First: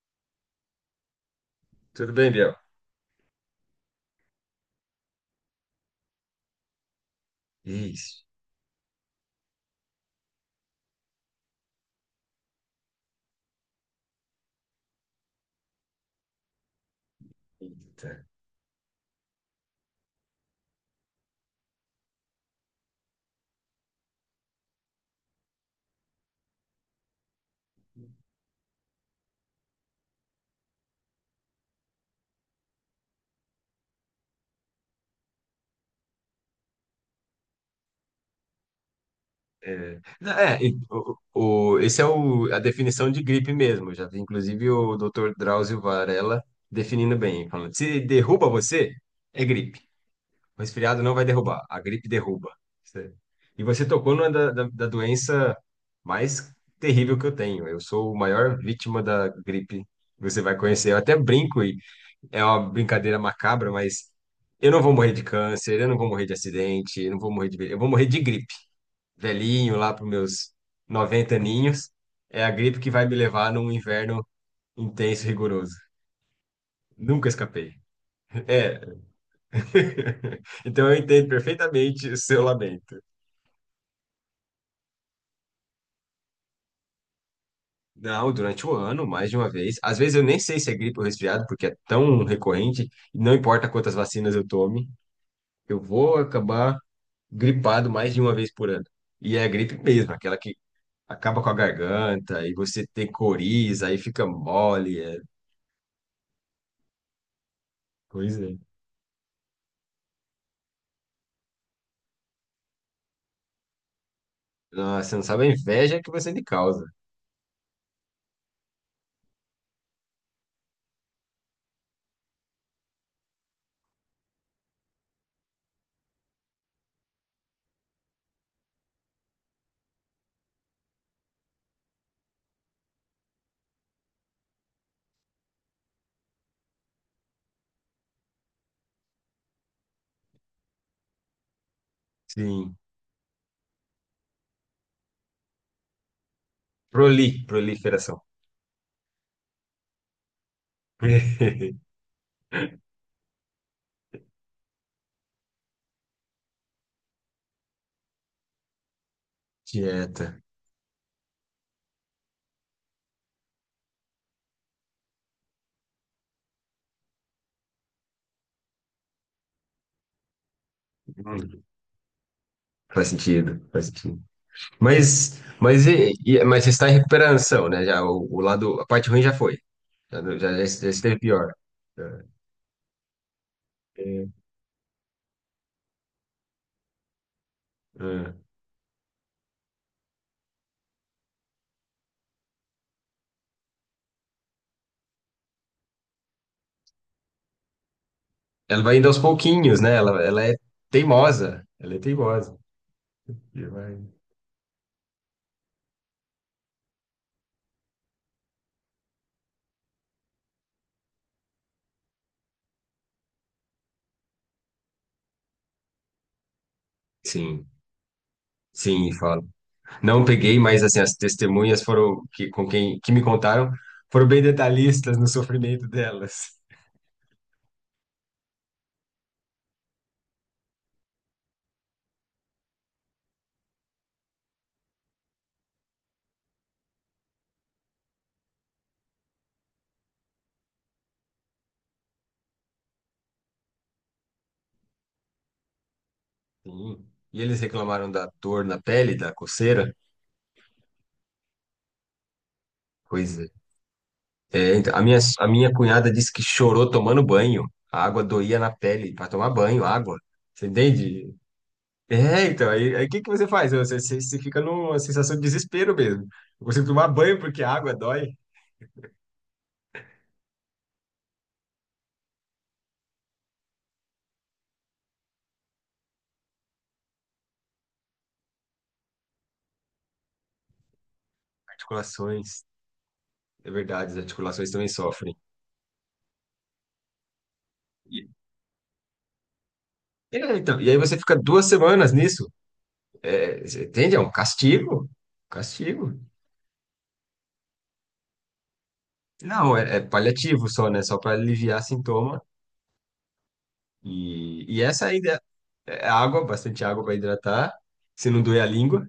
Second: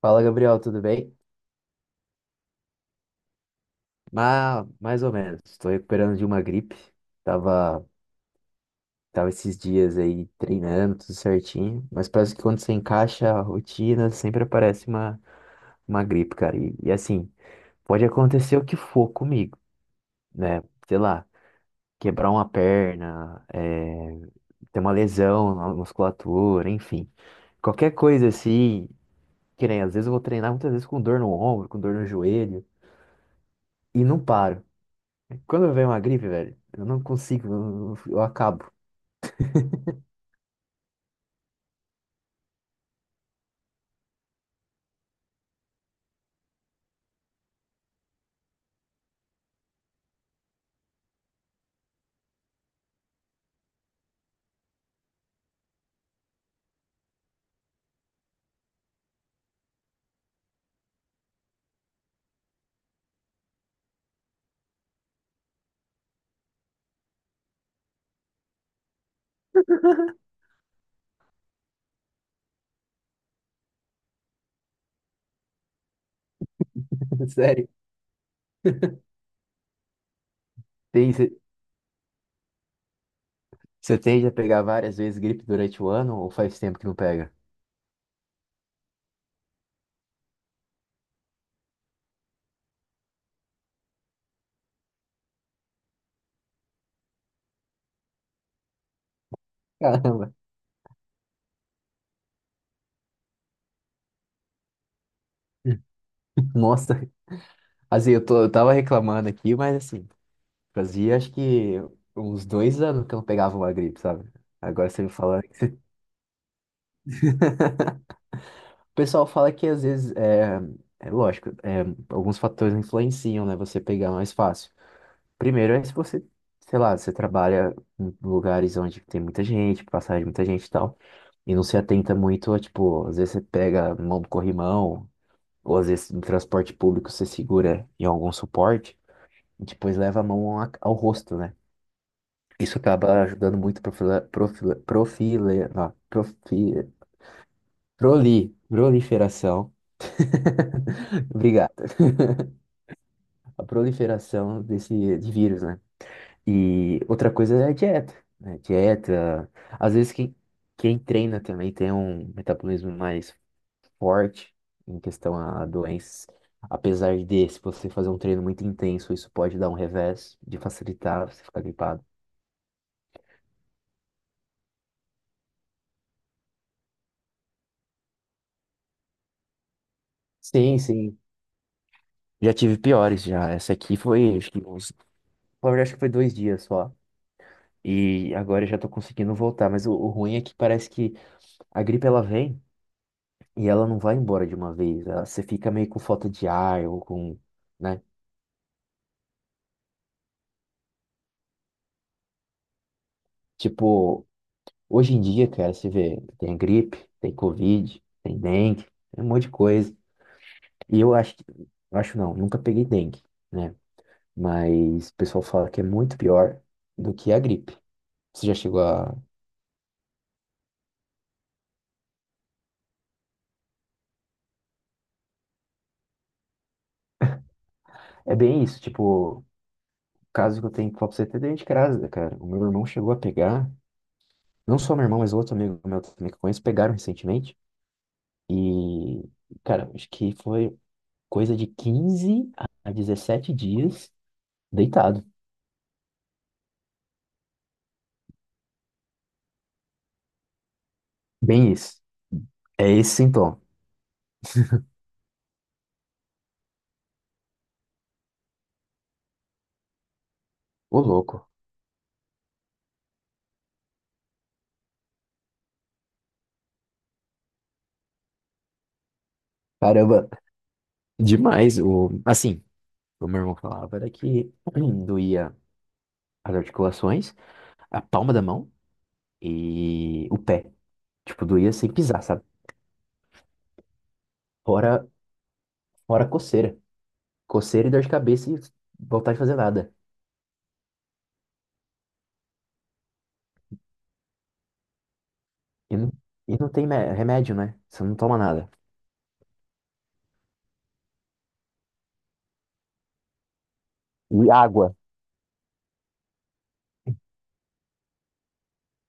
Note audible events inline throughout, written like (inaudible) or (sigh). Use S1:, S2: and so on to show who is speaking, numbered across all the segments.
S1: Fala, Gabriel, tudo bem?
S2: Tudo bem, Biel?
S1: Mais ou menos. Estou recuperando de uma gripe. Tava,
S2: Isso.
S1: tava esses dias aí treinando, tudo certinho. Mas parece que quando você encaixa a rotina, sempre aparece uma gripe, cara. E assim, pode
S2: Tá.
S1: acontecer o que for comigo, né? Sei lá, quebrar uma perna, ter uma lesão na musculatura, enfim. Qualquer coisa assim, que nem, às vezes eu vou treinar muitas vezes com dor no ombro, com dor no joelho, e não paro. Quando vem uma gripe, velho, eu não consigo, eu acabo.
S2: É, não, é, e o- esse é o, a definição de gripe mesmo. Eu já vi, inclusive, o Dr. Drauzio Varella definindo bem, falando, se derruba você, é gripe. O resfriado não vai derrubar, a gripe derruba. Cê- E você tocou numa da doença mais terrível que eu tenho. Eu sou o maior vítima da gripe que você vai conhecer. Eu até brinco, é uma brincadeira macabra, mas eu não vou morrer de câncer, eu não vou morrer de acidente, eu não vou morrer de. Ve- eu vou morrer de gripe. Velhinho, lá para
S1: (laughs)
S2: meus 90 aninhos, é a gripe que vai me levar num inverno intenso e rigoroso. Nunca
S1: Sério.
S2: escapei. É. (laughs) Então eu
S1: Tem,
S2: entendo
S1: você
S2: perfeitamente o seu lamento.
S1: você tende a pegar várias vezes gripe durante o ano ou faz tempo que não pega?
S2: Não, durante o ano, mais de uma vez. Às vezes eu nem sei se é gripe ou resfriado, porque é tão recorrente, e não importa quantas vacinas eu tome, eu vou acabar gripado mais de uma vez por ano. E é a gripe mesmo,
S1: Caramba.
S2: aquela que acaba com a garganta, e você tem coriza, aí fica mole. É...
S1: Nossa, assim, eu,
S2: Pois
S1: tô, eu
S2: é.
S1: tava reclamando aqui, mas assim, fazia acho que uns 2 anos que eu não pegava uma gripe, sabe? Agora você
S2: Nossa,
S1: me
S2: você não sabe
S1: falando.
S2: a inveja que você me causa.
S1: O pessoal fala que às vezes, é, é lógico, é, alguns fatores influenciam, né? Você pegar mais fácil. Primeiro é se você, sei lá, você trabalha em lugares onde tem muita gente, passagem de muita gente e tal, e não se atenta muito, tipo, às vezes você pega mão do corrimão, ou às vezes no transporte público você segura em algum suporte e depois leva a mão ao rosto, né?
S2: Sim.
S1: Isso acaba ajudando muito não,
S2: Proli, proliferação.
S1: proliferação. (laughs) Obrigado.
S2: (laughs)
S1: A proliferação desse de vírus, né? E outra coisa é a dieta, né? Dieta. Às vezes quem,
S2: Dieta.
S1: quem treina também tem um metabolismo mais forte em questão a doenças. Apesar de, se você fazer um treino muito intenso, isso pode dar um revés de facilitar você ficar
S2: Hum,
S1: gripado.
S2: Faz sentido, faz sentido. Mas você está em recuperação, né? Já, o lado, a parte ruim já foi. Já, já,
S1: Sim,
S2: já esteve
S1: sim.
S2: pior. É.
S1: Já tive piores já. Essa aqui
S2: É.
S1: foi, acho que uns, na verdade, acho que foi 2 dias só. E
S2: É.
S1: agora eu já tô conseguindo voltar. Mas o ruim é que parece que a gripe ela vem e ela não vai embora de uma vez. Ela- você fica meio com falta de ar ou com, né?
S2: Ela vai indo aos pouquinhos, né? Ela é teimosa. Ela é teimosa. E vai-
S1: Tipo, hoje em dia, cara, você vê, tem gripe, tem Covid, tem dengue, tem um monte de coisa. E eu acho que, eu acho não, nunca peguei dengue, né? Mas o pessoal fala que é muito pior do que a
S2: Sim,
S1: gripe. Você já chegou
S2: sim,
S1: a.
S2: fala. Não peguei, mas assim, as testemunhas foram que com quem que me contaram foram bem detalhistas no sofrimento delas.
S1: É bem isso, tipo, o caso que eu tenho que falar pra você é até dentro de casa, cara. O meu irmão chegou a pegar, não só meu irmão, mas outro amigo meu também que eu conheço, pegaram recentemente. E, cara, acho que foi coisa de quinze a 17 dias deitado.
S2: Sim. E eles reclamaram da dor na pele, da coceira.
S1: Bem isso. É esse
S2: Pois é.
S1: sintoma.
S2: É, então, a minha cunhada disse que chorou tomando banho. A água doía na pele para tomar banho, água. Você
S1: Ô,
S2: entende?
S1: louco.
S2: É, então, aí o que que você faz? Você fica numa sensação de desespero mesmo. Eu consigo tomar banho porque a água dói.
S1: Caramba, demais. O, assim, o meu irmão falava era que (clears throat) doía as articulações, a palma da mão e o pé. Tipo, doía sem pisar, sabe?
S2: Articulações, é verdade, as articulações também
S1: Fora,
S2: sofrem.
S1: fora coceira. Coceira e dor de
S2: E,
S1: cabeça e vontade de fazer nada.
S2: é, então, e aí você fica 2 semanas nisso. É, você entende? É um castigo.
S1: E não,
S2: Castigo.
S1: e não tem remédio, né? Você não toma nada.
S2: Não, é paliativo só, né? Só para aliviar sintoma.
S1: E
S2: E
S1: água.
S2: essa ainda é água, bastante água para hidratar, se não doer a língua.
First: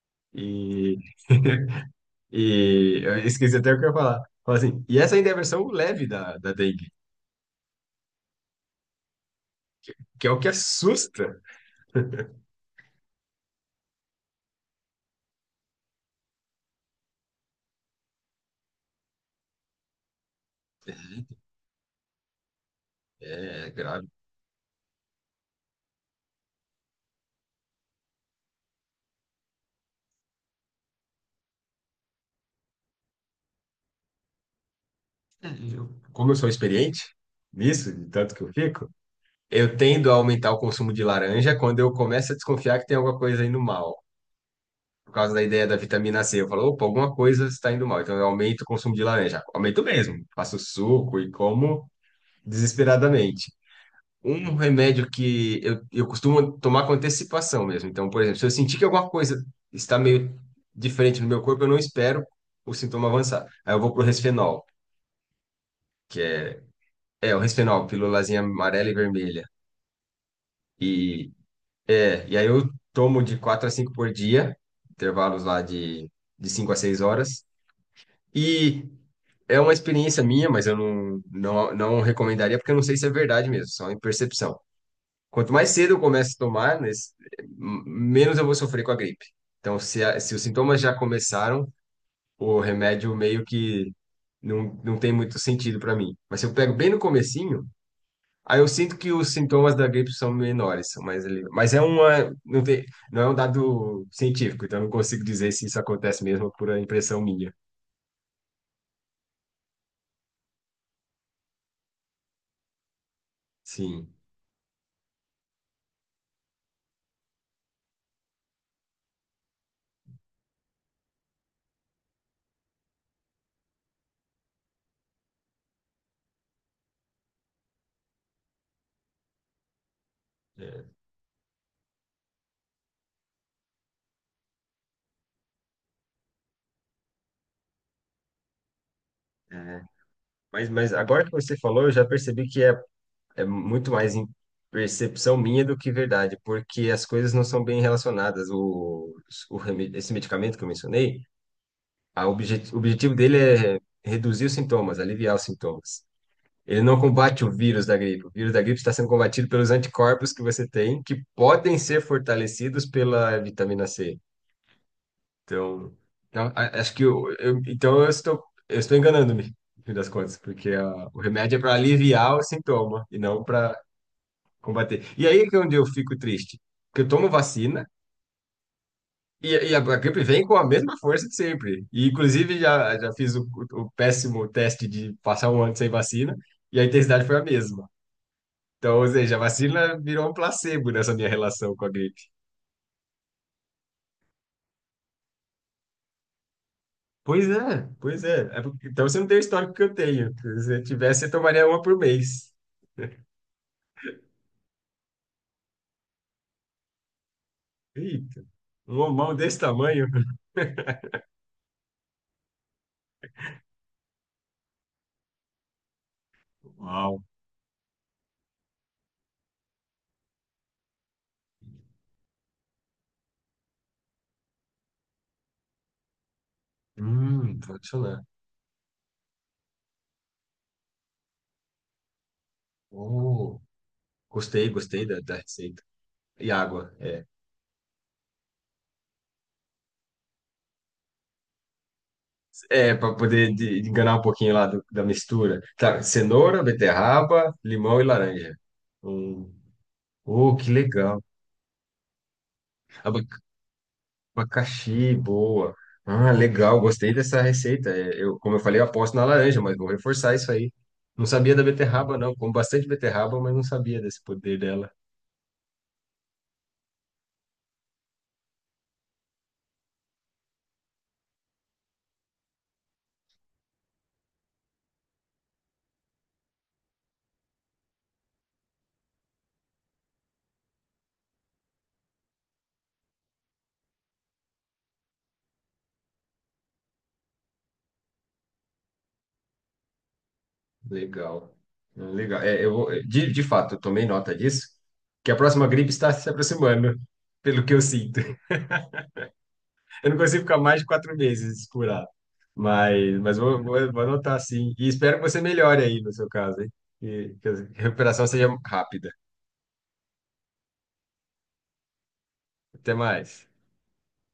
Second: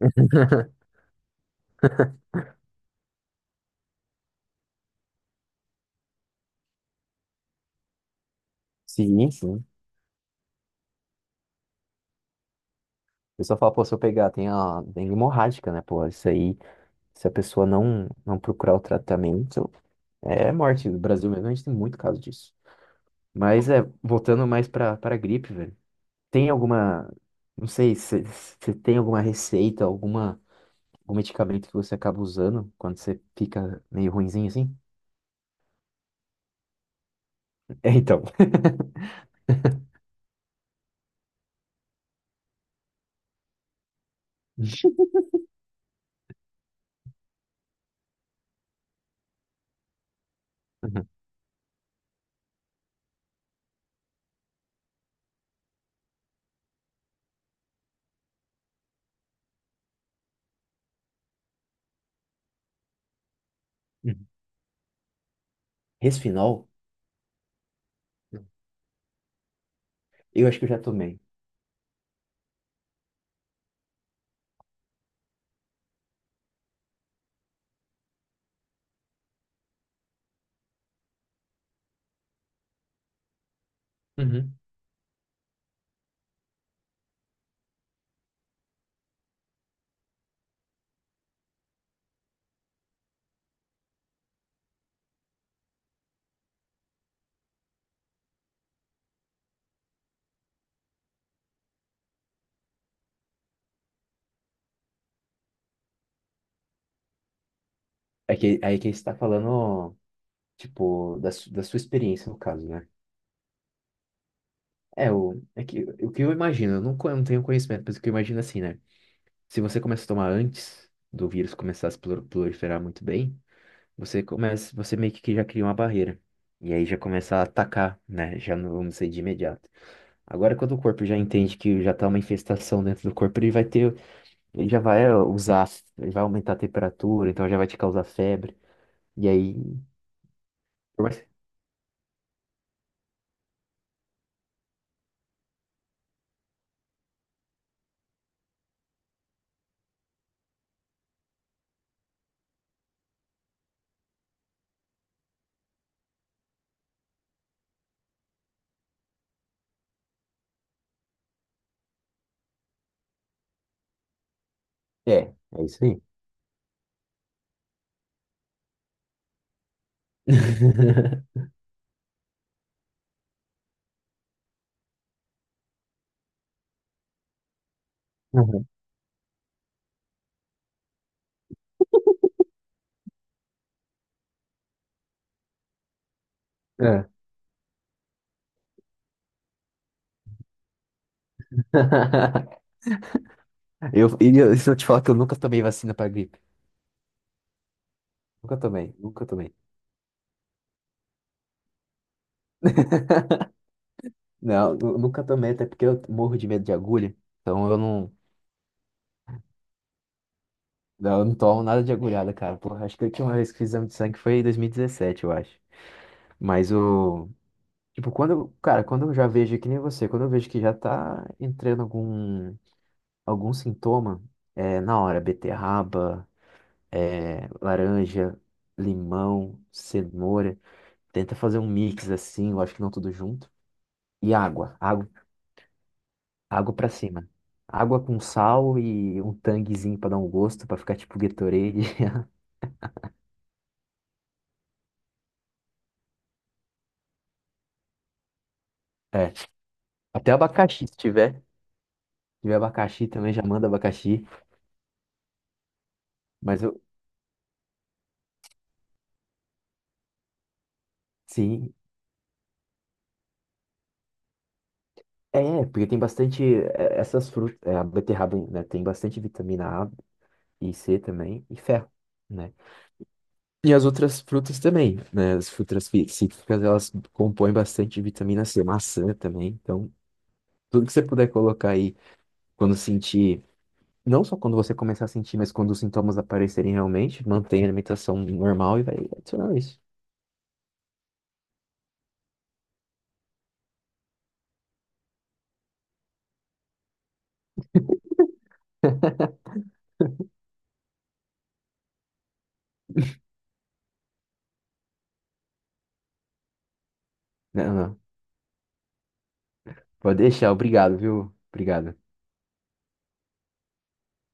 S1: (laughs)
S2: E (laughs) E eu esqueci até o que eu ia falar. Fala assim, e essa ainda é a versão leve da dengue,
S1: Sim, sim. O
S2: que é o que assusta.
S1: pessoal fala, pô, se eu pegar, tem a dengue hemorrágica, né, pô? Isso aí, se a pessoa não, não procurar o tratamento, é morte no Brasil mesmo, a gente tem muito caso disso. Mas
S2: É
S1: é,
S2: grave.
S1: voltando mais pra gripe, velho. Tem alguma, não sei, se tem alguma receita, alguma, algum medicamento que você acaba usando quando você fica meio ruinzinho assim?
S2: É, eu- como eu sou experiente
S1: É,
S2: nisso, de
S1: então.
S2: tanto que eu fico,
S1: (laughs)
S2: eu tendo a aumentar o consumo de laranja quando eu começo a desconfiar que tem alguma coisa indo mal. Por causa da ideia da vitamina C. Eu falo, opa, alguma coisa está indo mal. Então eu aumento o consumo de laranja. Aumento mesmo. Faço
S1: Uhum.
S2: suco e como desesperadamente. Um remédio que eu costumo tomar com antecipação mesmo. Então, por exemplo, se eu sentir que alguma coisa está meio diferente no meu corpo, eu não espero o sintoma avançar. Aí eu vou pro
S1: Uhum.
S2: Resfenol, que é,
S1: Resfinol,
S2: é o Resfenol, pílulazinha amarela e vermelha.
S1: eu acho que eu já tomei.
S2: E, é, e aí eu tomo de 4 a 5 por dia, intervalos lá de 5 a 6 horas. E é uma experiência minha, mas eu não recomendaria, porque eu não sei se é verdade mesmo, só em
S1: Uhum.
S2: percepção. Quanto mais cedo eu começo a tomar, né, menos eu vou sofrer com a gripe. Então, se os sintomas já começaram, o remédio meio que não tem muito sentido para mim. Mas se eu pego bem no comecinho, aí eu sinto que os sintomas da gripe são menores, são mais ali. Mas é uma, não tem, não é um dado científico, então eu não consigo dizer se isso acontece mesmo por a impressão minha.
S1: É que, aí que você tá falando, tipo, da sua experiência no caso, né?
S2: Sim.
S1: É, o, é que, o que eu imagino, eu não tenho conhecimento, mas o que eu imagino assim, né? Se você começa a tomar antes do vírus começar a se proliferar muito bem, você começa, você meio que já cria uma barreira. E aí já começa a atacar, né? Já não vamos ser de imediato. Agora, quando o
S2: É,
S1: corpo já entende que já tá uma infestação dentro do corpo, ele vai ter, ele já vai ó, usar, ele vai aumentar a temperatura, então já vai te causar febre. E aí.
S2: é. Mas
S1: por
S2: agora
S1: mais-
S2: que você falou, eu já percebi que é muito mais em percepção minha do que verdade, porque as coisas não são bem relacionadas. Esse medicamento que eu mencionei, o objetivo dele é reduzir os sintomas, aliviar os sintomas. Ele não combate o vírus da gripe. O vírus da gripe está sendo combatido pelos anticorpos que você tem, que podem ser fortalecidos pela vitamina C.
S1: É, é isso
S2: Então,
S1: aí.
S2: então, acho que então eu estou enganando-me, no fim das contas, porque o
S1: (laughs)
S2: remédio é para aliviar o sintoma e não para combater. E aí que é onde eu fico triste, porque eu tomo vacina
S1: Uhum.
S2: e a gripe vem com a mesma força de sempre. E inclusive já fiz o péssimo teste de passar 1 ano sem vacina e a
S1: É.
S2: intensidade foi a mesma. Então, ou seja, a vacina virou um placebo nessa minha relação com a gripe.
S1: (laughs) Eu, e eu- se eu te falar que eu nunca tomei vacina pra gripe.
S2: Pois é, pois é.
S1: Nunca
S2: É porque-
S1: tomei,
S2: então você
S1: nunca
S2: não tem o
S1: tomei.
S2: histórico que eu tenho. Se você tivesse, você tomaria 1 por mês.
S1: Não, nunca tomei, até porque eu morro de medo de agulha. Então eu não,
S2: Eita, um homão desse tamanho.
S1: não, eu não tomo nada de agulhada, cara. Porra, acho que a última vez que fiz exame de sangue foi em 2017, eu acho. Mas
S2: Uau.
S1: o. Tipo, cara, quando eu já vejo que nem você, quando eu vejo que já tá entrando algum, algum sintoma, é na hora, beterraba, é,
S2: Pode funcionar.
S1: laranja, limão, cenoura. Tenta fazer um mix assim, eu acho que não tudo junto.
S2: Oh,
S1: E
S2: gostei,
S1: água
S2: gostei
S1: água.
S2: da receita. E
S1: Água pra
S2: água. É.
S1: cima. Água com sal e um tanguezinho pra dar um gosto, pra ficar tipo Gatorade. (laughs)
S2: É, para poder de enganar um pouquinho lá da mistura. Tá, cenoura, beterraba, limão e laranja.
S1: É.
S2: Hum.
S1: Até
S2: Oh, que
S1: abacaxi, se
S2: legal.
S1: tiver. Se tiver abacaxi
S2: Aba-
S1: também, já manda abacaxi.
S2: Abacaxi, boa. Ah,
S1: Mas
S2: legal,
S1: eu,
S2: gostei dessa receita. É, eu, como eu falei, eu aposto na laranja, mas vou reforçar isso aí. Não sabia da
S1: sim.
S2: beterraba, não. Como bastante beterraba, mas não sabia desse poder dela.
S1: É, porque tem bastante é, essas frutas. É, a beterraba, né? Tem bastante vitamina A e C também, e ferro, né? E as outras frutas também, né? As frutas cítricas, elas compõem bastante vitamina C, maçã também. Então, tudo que você puder colocar aí quando sentir. Não só quando você começar a sentir, mas quando os sintomas aparecerem realmente, mantenha a alimentação normal e vai adicionar isso.
S2: Legal. Legal. É, eu vou, de fato, eu tomei nota disso, que a próxima gripe está se aproximando, pelo que eu sinto. Eu não consigo ficar mais de 4 meses curado. Mas vou anotar sim. E espero que você melhore aí no seu caso, hein? Que
S1: Não,
S2: a
S1: não.
S2: recuperação seja rápida.
S1: Pode deixar, obrigado, viu? Obrigado.
S2: Até mais.